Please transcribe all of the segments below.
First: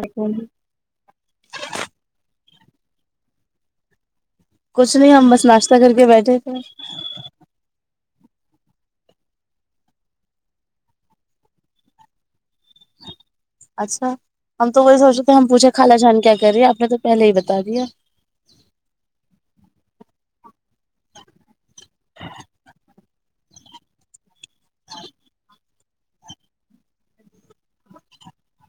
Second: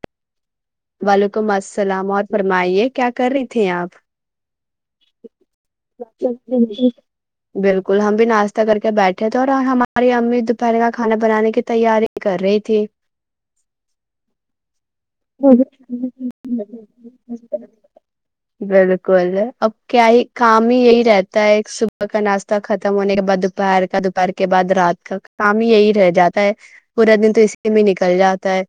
ا کو وعلیکم السلام اور فرمائیے کیا کر رہی تھے آپ کچھ نہیں ہم بس ناشتہ کر کے بیٹھے تھے بالکل ہم بھی ناشہ کر کے بیٹھے تھے اور ہماری امی دوپہر کا کھانا بنانے کی تیاری کر رہی تھی اچھا ہم تو وہی سوچ تو ہم پوچھے خال جان کیا کر رہی ہے آپ نے تو پہلے ہی بتا دیا شام ہی یہی رہتا ہے ایک صبح کا ناشتہ ختم ہونے کے بعد بد پارک اد پار کے بعد رات کا شام یہی رہ جاتا ہے پورا دن تو اسی میں نکل جاتا ہے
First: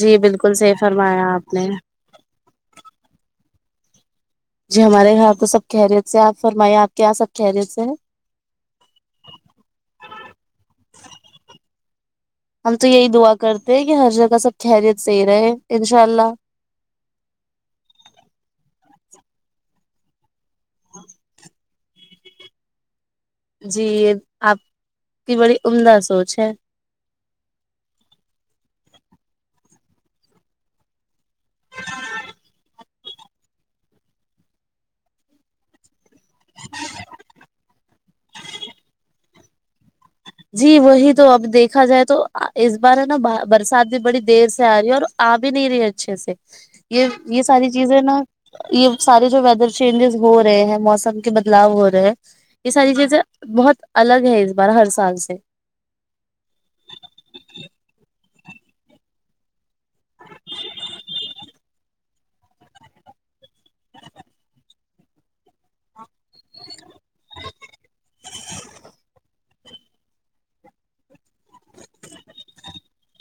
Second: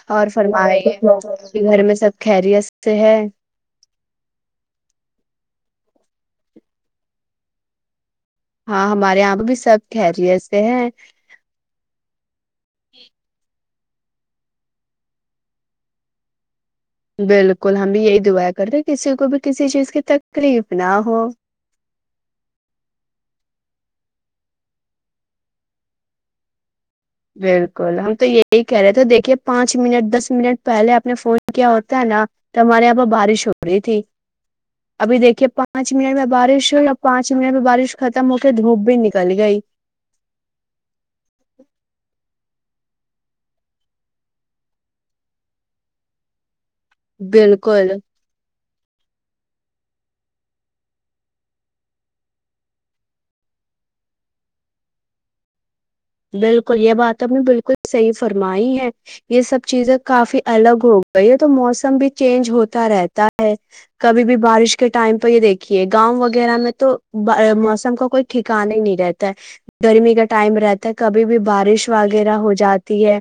جی اور بالکل فرما صحیح فرمایا آپ نے گھر میں سب خیریت سے ہے جی ہمارے یہاں تو سب خریت سے آپ فرمائی آپ کے یہاں سب خریت سے ہیں ہاں ہمارے یہاں پہ بھی سب خیلیےس سے ہیں دیک گے ہر جگہ سب خریت صحیح رہے انشاء اللہ بالکل ہم بھی یہی دعا کر رہے کسی کو بھی کسی چیز کی تکلیف نہ ہو جی یہ آپ کی بڑی عمدہ سوچ ہے بالکل ہم تو یہی کہہ رہے تھے دیکھیے پانچ منٹ دس منٹ پہلے آپ نے فون کیا ہوتا ہے نا تو ہمارے یہاں پہ بارش ہو رہی تھی ابھی دیکھیے پانچ منے میں بارش ہو یا پانچ مہینے میں بارش ختم ہو کے دھوپ بھی نکل کل گئی جی وہی تو اب دیکھا جائے تو اس بار ہے نا برسات بھی بڑی دیر سے آ رہی ہے اور آ بھی نہیں رہی اچھے سے یہ یہ ساری بالکل چیزیں نا یہ سارے جو ویدر چینجز ہو رہے ہیں موسم کے بدلاؤ ہو رہے ہیں یہ ساری چیزیں بہت الگ ہے اس بار ہر سال سےے بالکل یہ بات آپ نے بالکل صحیح فرمائی ہے یہ سب چیزیں کافی الگ ہو گئی ہے تو موسم بھی چینج ہوتا رہتا ہے کبھی بھی بارش کے ٹائم پہ یہ دیکھیے گا گاؤں وغیرہ میں تو موسم کا کوئی ٹھکانا ہی نہیں رہتا ہے گرمی کا ٹائم رہتا کبھی بھی بارش وغیرہ ہو جاتی ہے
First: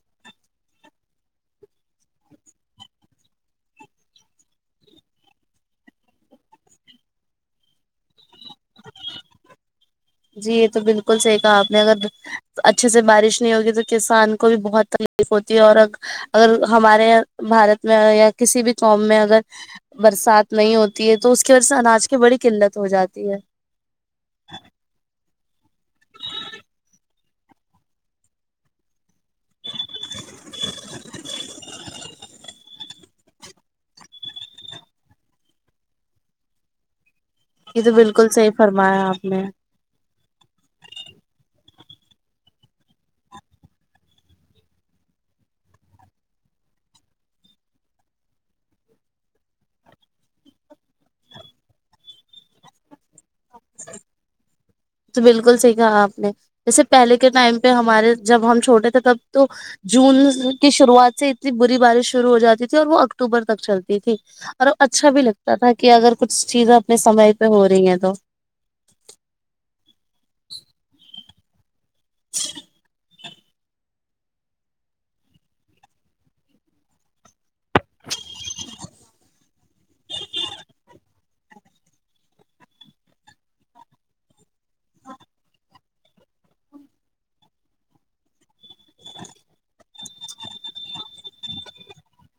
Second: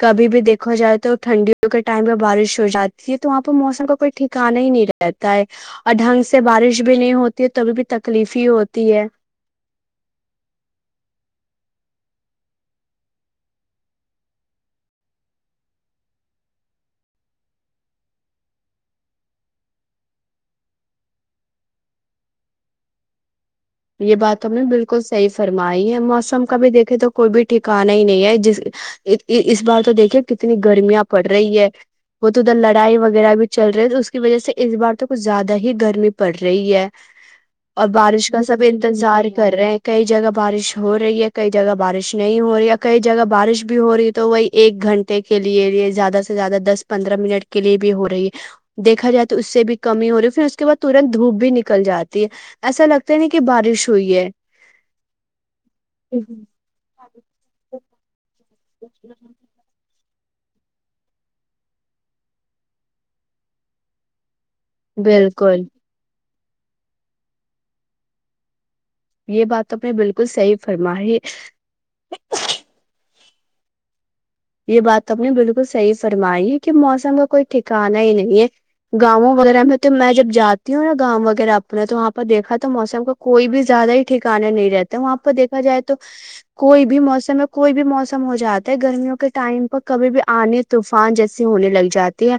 کبھی بھی دیکھا جائے تو ٹھنڈیوں کے ٹائم پہ بارش ہو جاتی ہے تو وہاں پہ موسم کا کوئی ٹھکانا ہی نہیں رہتا ہے اور ڈھنگ سے بارش بھی نہیں ہوتی ہے توبھی بھی تکلیف ہی ہوتی ہے جی یہ تو بالکل صحیح کہا آپ نے اگر اچھے سے بارش نہیں ہوگی تو کسان کو بھی بہت تکلیف ہوتی ہے اور اگر ہمارے بھارت میں یا کسی بھی قوم میں اگر برسات نہیں ہوتی ہے تو اس کی وجہ سے اناج کی بڑی قلت ہو جاتی ہے یہ بات ہم نے بالکل صحی فرمائی ہے موسم کا بھی دیکے تو کوئی بھی ٹھکانا ہی نہیں ہے ج اس بار تو دیکھیے کتنی گرمیاں پڑ رہی ہے وہ تو ادھر لڑائی وغیرہ بھی چل رہی ہے اس کی وجہ سے اس بار تو کچھ زیادہ ہی گرمی پڑ رہی ہے ا اور تو بالکل بارش کا صحیح سب فرمایا انتظار آپ نے کر رہے ہیں کئی جگہ بارش ہو رہی ہے کئی جگہ بارش نہیں ہو رہی ہے کئی جگہ بارش بھی ہو رہی ہے تو وہی ایک گھنٹے کے لیے زیادہ سے زیادہ دس پندرہ منٹ کے لیے بھی ہو رہی ہے دیکھا جائے تو اس سے بھی کمی ہو رہی پھر اس کے بعد ترت دھوپ بھی نکل جاتی ہے ایسا لگتا تی کہ بارش ہوئی ہے تو بالکل صحیح کہا آپ نے جیسے پہلے کے ٹائم پہ ہمارے جب ہم چھوٹے تھے تب تو جون کی شروعات سے اتنی بری بارش شروع ہو جاتی تھی اور وہ اکتوبر تک چلتی تھی اور اچھا بھی لگتا بالکل تھا کہ اگر کچھ چیزیں اپنے سمئے پہ ہو رہی ہیں تو یہ بات تو میں بالکل صحیح فرم [inaudible] یہ بات نے بالکل صحیح فرمائی ہے کہ موسم کا کوئی ٹھیکا نہیں نہیں ہے گاؤں وغیرہ میں تو میں جب جاتی ہوں نا گاؤں وغیرہ اپنا تو وہاں پرہ دیکھا تو موسم کا کوئی بھی زیادہ ہی ٹھکانا نہیں رہتا وہاں پرہ دیکھا جائے تو کوئی بھی موسم میں کوئی بھی موسم ہو جاتا ہے گرمیوں کے ٹائم پر کبھی بھی آنے طوفان جیسی ہونے لگ جاتی ہے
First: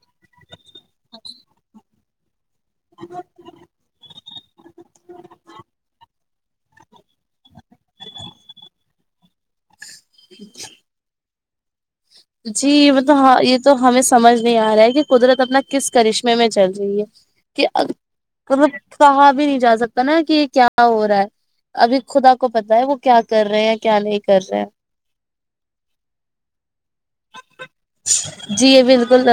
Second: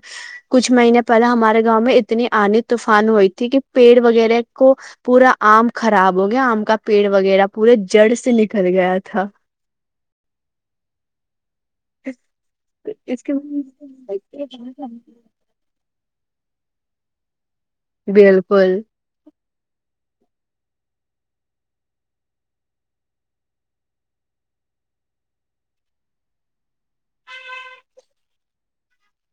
کچھ مہینے پہل ہمارے گاؤں میں اتنی آنے طوفان ہوئی تھی کہ پیڑ وغیرہ کو پورا آم خراب ہو گیا آم کا پیڑ وغیرہ پورے جڑ سے نکل گیا تھا جی مطلب اس ہ کے یہ تو ہمیں سمجھ نہیں آ رہا ہے کہ قدرت اپنا کس کرشمے میں چل جی ہے [inaudible] کہ مطلب بالکل کہا بھی نہیں جا سکتا نا کہ کیا ہو رہا ہے ابھی خدا کو پتا ہے وہ کیا کر رہے ہیں کیا نہیں کر رہے ہیں جی یہ بالکل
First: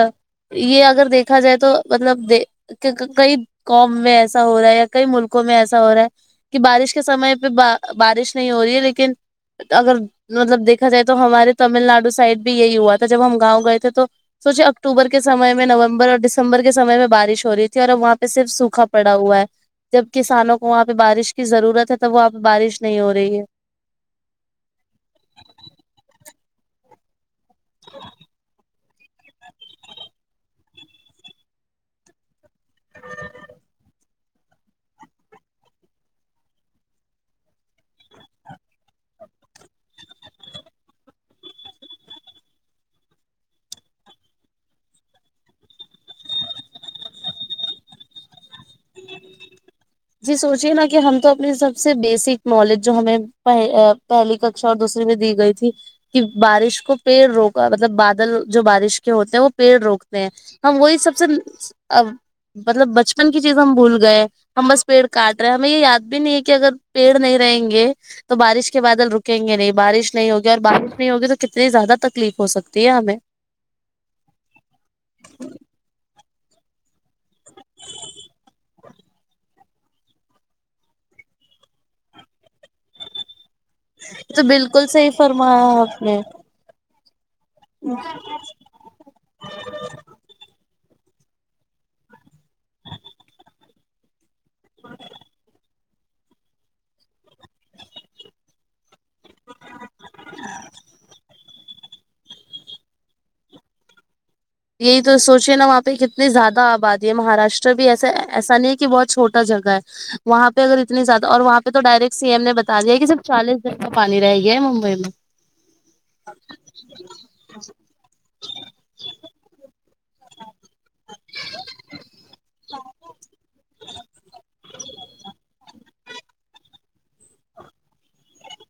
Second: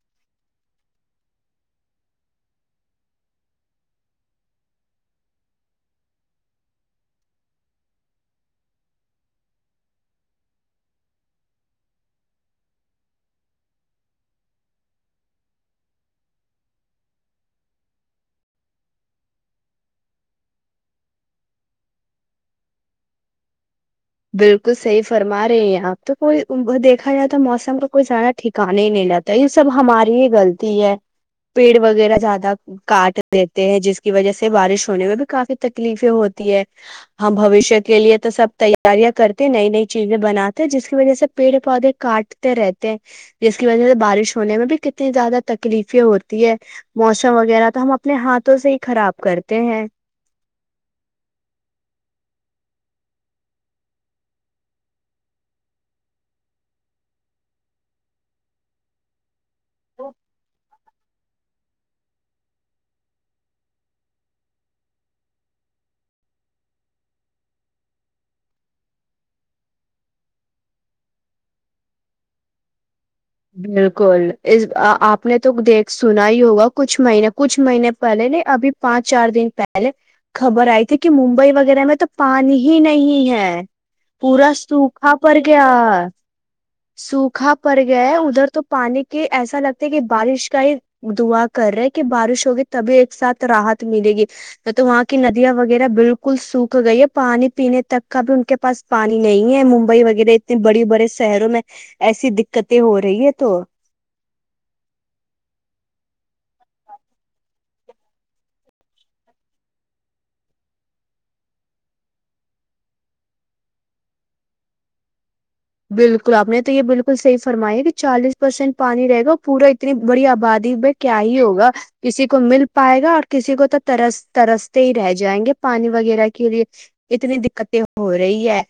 یہ اگر دیکھا جائے تو مطلب کئی قوم میں ایسا ہو رہا ہے یا کئی ملکوں میں ایسا ہو رہا ہے کہ بارش کے سمے پہ بارش نہیں ہو رہی ہے لیکن اگر مطلب دیکھا جائے تو ہمارے تمل ناڈو سے سائڈ بھی یہی ہوا تھا جب ہم گاؤں گئے تھے تو سوچے اکتوبر کے سمے میں نومبر اور دسمبر کے سمے میں بارش ہو رہی تھی اور اب وہاں پہ صرف سوکھا پڑا ہوا ہے جب کسانوں کو وہاں پہ بارش کی ضرورت ہے تب وہاں پہ بارش نہیں ہو رہی ہے بالکل صحیح فرما رہے ہیں آپ تو کوئی دیکھا جاتا تو موسم کا کوئییاارا ٹھیکا نہیں نہیں جاتا یہ سب ہماری یہ غلط ہے پیڑ وغیرہ زیادہ کاٹ دیتے ہیں جس کی وجہ سے بارش ہونے میں بھی کافی تکلیفیں ہوتی ہے ہم بوشیہ کے لیے تو سب تی تیاریاں کرتی ہیں نئی نئی چیزیں بناتے ہیں جس کی وجہ سے پیڑ پودے کاٹتے رہتے ہیں جس کی وجہ سے بارش ہونے میں بھی کتنی زیادہ تکلیفیں ہوتی ہے موسم وغیرہ تو ہم اپنے ہاتھوں سے ہی خراب کرتے ہیں جی سوچیے نا کہ ہم تو اپنی سب سے بیسک نالج جو ہمیں پہلی ککا اور دوسری میں دی گئی تھی کہ بارش کو پڑ روک مطلب بادل جو بارش کے ہوتے ہیں وہ پیڑ روکتے ہیں ہم وہی سب ا مطلب بچپن کی چیز ہم بھول گئے ہم بس پیڑ کاٹ رہے ہیں ہمیں یہ یاد بھی نہیں ہے کہ اگر پیڑ نہیں رہیں گے تو بارش کے بادل رکیں گے نہیں بارش نہیں ہوگی اور بارش نہیں ہوگی تو کتنی زیادہ تکلیف ہو سکتی ہے ہمیں بالکل اس آپ نے تو دیکھ سن ہی ہوگا کچھ مہینے کچھ مہینے پہلے نہیں ابھی پانچ چار دن پہلے خبر آئی تھی کہ ممبئی وغیرہ میں تو پانی ہی ہی نہیں ہے تو پورا بالکل صحیح سوکھا پڑ فرمایا گیا آپ ہے نے سوکھا پ یہ ادھر تو پانی کے ایسا لگتا ہے کہ بارش کا ہی دعا کر رہے کہ بارش ہوگی تبھی ایک ساتھ رات ملے گی تو تو وہاں کی ندیاں وغیرہ بالکل سوکھ گئی ہے پانی پینے تک کا بھی ان کے پاس پانی نہیں ہے ممبئی وغیرہ اتنے بڑے بڑے شہروں میں ایسی د [inaudible] دقتیں ہو رہی ہے تو یہی تو سوچے نا وہاں پہ کتنی زیادہ آبادی ہے مہاراشٹر بھی ایسا ایسا نہیں ہے کہ بہت چھوٹا جگہ ہے وہاں پہ اگر اتنی زیادہ اور وہاں پہ تو ڈائریکٹ سی ایم نے بتا دیا ہے کہ صرف چالیس جن کا پانی رہ گیا ہے ممبئی میں بالکل آپ نے تو یہ بالکل صحیح فرمائی ہے کہ چالیس پرسینٹ پانی رہے گا پورا [inaudible] اتنی بڑی آبادی میں کیا ہی ہوگا کسی کو مل پائے گا اور کسی کو تو ترس ترستے ہی رہ جائیں گے پانی وغیرہ کے لیے اتنی دقتیں ہو رہی ہے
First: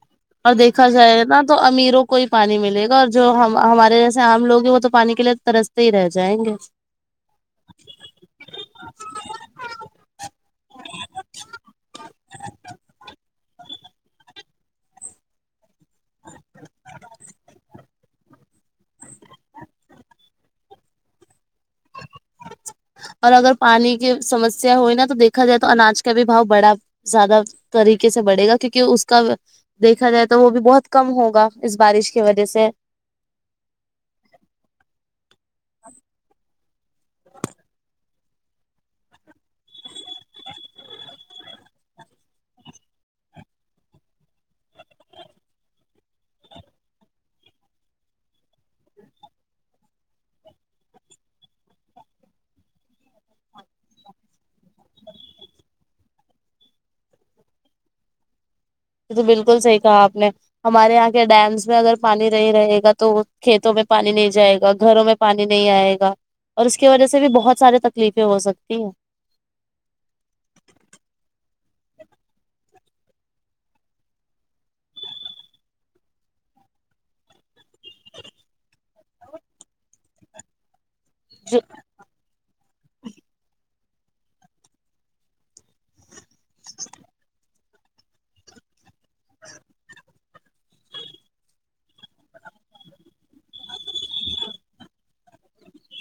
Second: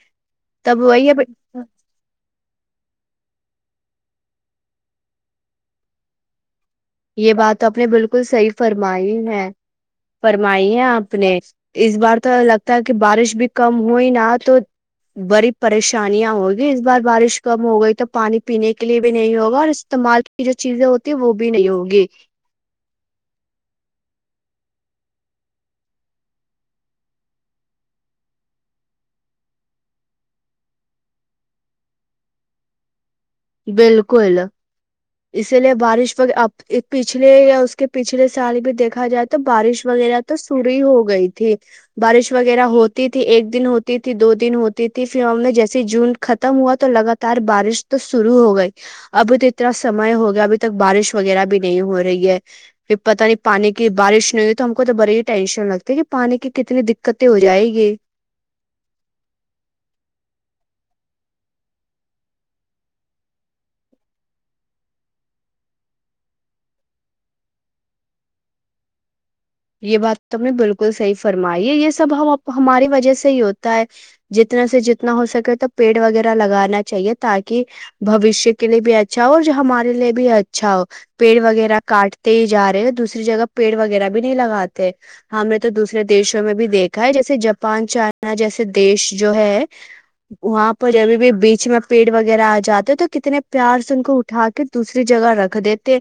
اور تب دیکھا وہی جائے نا تو ہے امیروں کو کوئی پانی ملے گا اور جو ہم ہمارے جیسے عام لوگ ہیں وہ تو پانی کے لیے ترستے ہی رہ جائیں گے یہ بات تو آپ نے بالکل صحیح فرمائی ہے فرمائی ہے آپ نے اس بار تو لگتا ہے کہ بارش بھی کم ہوئی نا تو بریف پریشانیاں ہوگی اس بار بارش کم ہو گئی تو پانی پینے کے لیے بھی نہیں ہوگا اور استعمال کی جو چیزیں ہوتی ہیں وہ بھی نہیں ہوگی ی اور اگر پانی کی سمسیا ہوئی نا تو دیکھا جائے تو اناج کا بھی بھاؤ بڑا زیادہ طریقے سے بڑھے گا کیونکہ اس کا دیکھا جائے تو وہ بھی بہت کم ہوگا اس بارش کی وجہ سے بالکل اسی لیے بارش وقت آپ پچھلے یا اس کے پچھلے سال بھی دیکھا جائے تو بارش وغیرہ تو سری ہو گئی تھی بارش وغیرہ ہوتی تھی ایک دن ہوتی تھی دو دن ہوتی تھی پھر ہم نے جیسے جون ختم ہوا تو لگاتار بارش تو شرو ہو گئی ابھی تو اتنا سم ہو گیا ابھی تک بارش وغیرہ بھی نہیں ہو رہی ہے پھر پتا نہیں پانی کی بارش نہیں ہوئی تو ہم کو تو بڑے ہی ٹینشن لگتی کہ پانی کی کتنی دقتیں ہو جائےیں گی یہ تو بالکل صحیح کہا آپ نے ہمارے یہاں کے ڈیمس میں اگر پانی نہیں رہے گا تو کھیتوں میں پانی نہیں جائے گا گھروں میں پانی نہیں آئے گا اور اس کی وجہ سے بھی بہت سارے تکلیفیں ہو سکتی ہیں یہ بات تم نے بالکل صحیح فرمائی ہے یہ سب ہم ہماری وجہ سے ہی ہوتا ہے جتنا سے جتنا ہو سکے تو پیڑ وغیرہ لگانا چاہیے تاکہ بوشیہ کے لیے بھی اچھا ہو اور ہمارے لیے بھی اچھا ہو پیڑ وغیرہ کاٹتے ہی ج رہے ہیں دوسری جگہ پیڑ و نہیں لگاتے ہم نے تو دوسرے د دیشوں میں بھی دیکھا ہے جیسے جب پانچ چارنا جیسے دیش جو ہے وہاں پر جبھی بھی بیچ میں پیڑ وغیرہ آ جاتے تو کتنے پیار سے ان کو اٹھا کے دوسری جگہ رکھ دیتے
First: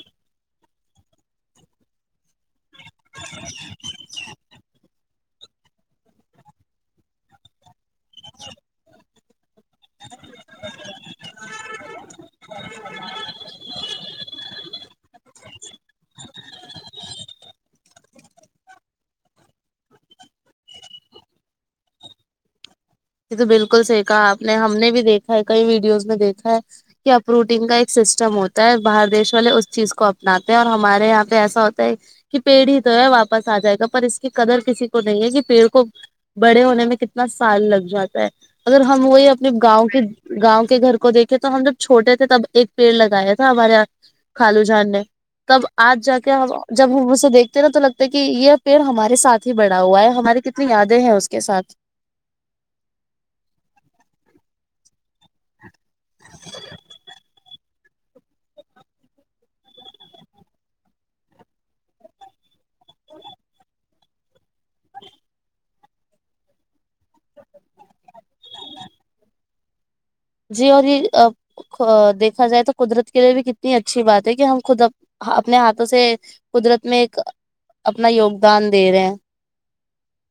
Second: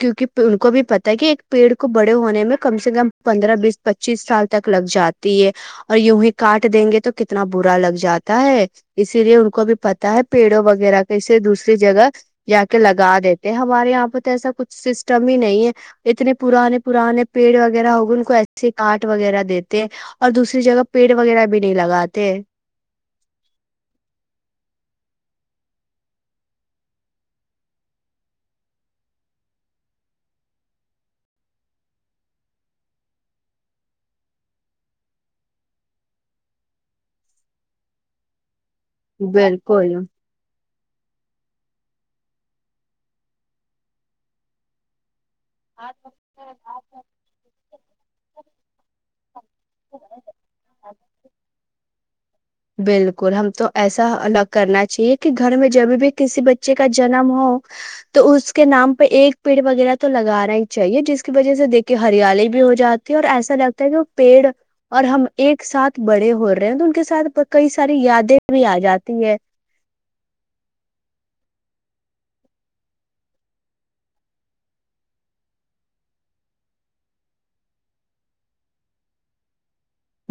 کیونکہ ان کو بھی پتا ہے کہ ایک پیڑ کو بڑے ہونے میں کم سے کم پندرہ بیس پچیس سال تک لگ جاتا ہے اور یون ہی کاٹ دیں گے تو کتنا برا لگ جاتا ہے اسی لیے ان کو بھی پتا ہے پیڑوں وغیرہ کیے دوسری جگہ جا کے لگا دیتے ہیں ہمارے یہاں پہ تو ایسا کچھ سسٹم ہی نہیں ہے اتنے پرانے پرانے پیڑ وغیرہ ہوگئے ان کو ایسے کاٹ وغیرہ دیتے اور دوسری جگہ پیڑ وغیرہ بھی نہیں لگاتے یہ تو بالکل صحی کہا آپ نے ہم نے بھی دیکھا ہے کئی ویڈیوز میں دیکھا ہے کہ اپ روٹنگ کا ایک سسٹم ہوتا ہے باہر دیش والے اس چیز کو اپناتے ہیں اور ہمارے یہاں پہ ایسا ہوتا ہے کہ پیڑ ہی تو ہے واپس آ جائے گا پر اس کی قدر کسی کو نہیں ہے کہ پیڑ کو بڑے ہونے میں کتنا سال لگ جاتا ہے اگر ہم وہی اپنے گاؤں بالکل کے گاؤں کے گھر کو دیکھے تو ہم لو چھوٹے تھے تب ایک پیڑ لگایا تھا ہمارے یہ خالو جان نے تب آج جا کے ہم جب ہم اسے دیکھتے ہیں نا تو لگتا ہے کہ یہ پیڑ ہمارے ساتھ ہی بڑا ہوا ہے ہماری کتنی یادیں ہیں اس کے سات بالکل ہم تو ایسا کرنا چاہیے کہ گھر میں جب بھی کسی بچے کا جنم ہو تو اس کے نام پہ ایک پیڑ وغیرہ تو لگانا ہی چاہیے جس کی وجہ سے دیکھیے ہریالی بھی ہو جاتی ہے اور ایسا لگتا ہے کہ وہ پیڑ اور ہم ایک ساتھ بڑے ہو رہے ہیں تو ان کے ساتھ کئی ساری یادیں بھی آ جاتی ہے جی اور یہ دیکھا جائے تو قدرت کے لیے بھی کتنی اچھی بات ہے کہ ہم خود اپنے ہاتھوں سے قدرت میں ایک اپنا یوگدان دے رہے ہیں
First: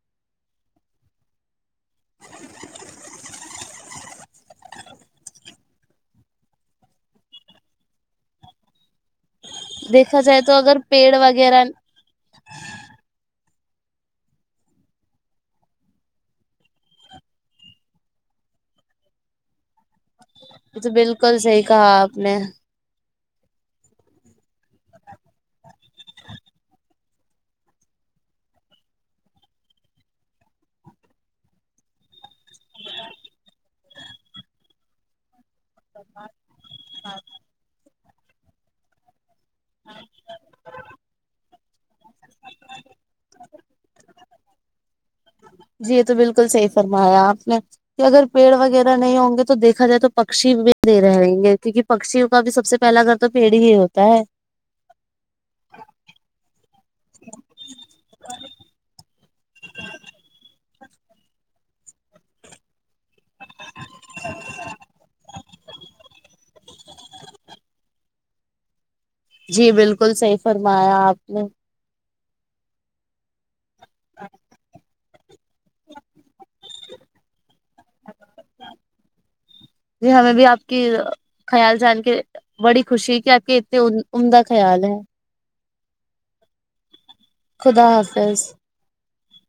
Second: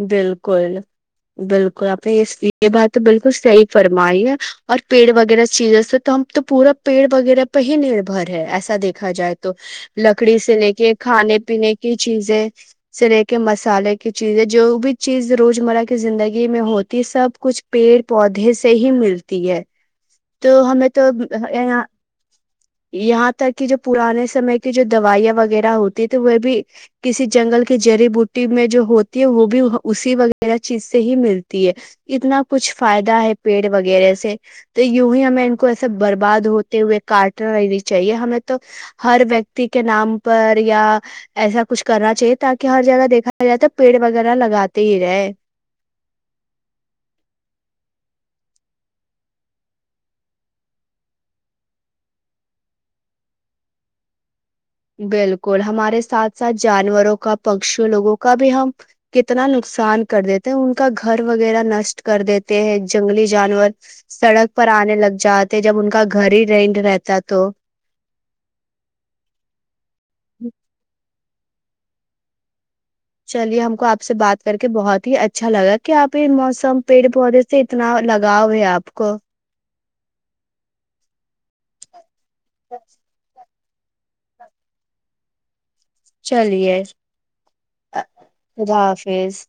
بالکل بالکل یہ بات تو بالکل صحی فرمائی ہے اور پیڑ وغیرہ چیزوں سے تو ہم تو پورا پیڑ وغیرہ پہ ہی نربھر ہے ایسا دیکھ دیکھا جائے تو دیکھا لکڑی جائے تو سے لے اگر کے پیڑ کھانے وغیرہ پینے کی چیزیں سے لے کے مس مسالے کی چیزیں جو بھی چیز روزمرہ کی زندگی میں ہوتی ہے سب کچھ پیڑ پودے سے ہی ملتی ہے تو یہ ہمیں تو بالکل صحیح یہ کہا آپ نے یہاں ر کی جو پرانے سمے کی جو دوائیاں وغیرہ ہوتی تھی وہ بھی کسی جنگل کی جڑی بوٹی میں جو ہو وہ بھی اسی وغیرہ چیز سے ہی ملتی ہے اتنا کچھ فائدہ ہے پیڑ وغیرہ سے تو یی ہمیں کو ایسے برباد ہوتے ہوئے کاٹا رہ چاہیے ہمیں تو ہر و کے نام پر یا ایسا کچھ کرنا چاہیے تاکہ ہر جگہ دیکھا جائے تو پیڑ وغیرہ لگاتے ہی رہے جی یہ تو بالکل صحی فرمایا آپ نے کہ اگر پیڑ وغیرہ نہیں ہوں گے تو دیکھا جائے تو پکشی بھی دے رہ رہیں گے کیونکہ پکشیوں کا بھی سب سے پہلا اگر تو پیڑ ہی ہوتا ہے بالکل ہمارے ساتھ ساتھ جانوروں کا پکشی لوگوں کا بھی ہم کتنا نقصان کر دیتے ہیں ان کا گھر وغیرہ نشٹ کر دیتے ہیں جنگلی جانور سڑک پر آنے لگ جاتے جب ان کا گھر ہی رینڈ رہتا تو جی بالکل صحیح فرمایا آپ [unintelligible] چلیے ہم آپ سے بات کر کے بہت اچھا لگا کہ آپ یہ موسم پیڑ پودے سے اتنا لگاؤ ہے آپ کو جی ہمیں بھی آپ کی خیال جان کے بڑی خوشی ہے کہ آپ کی ان کا خیال ہے چلیے خدا حافظ خیض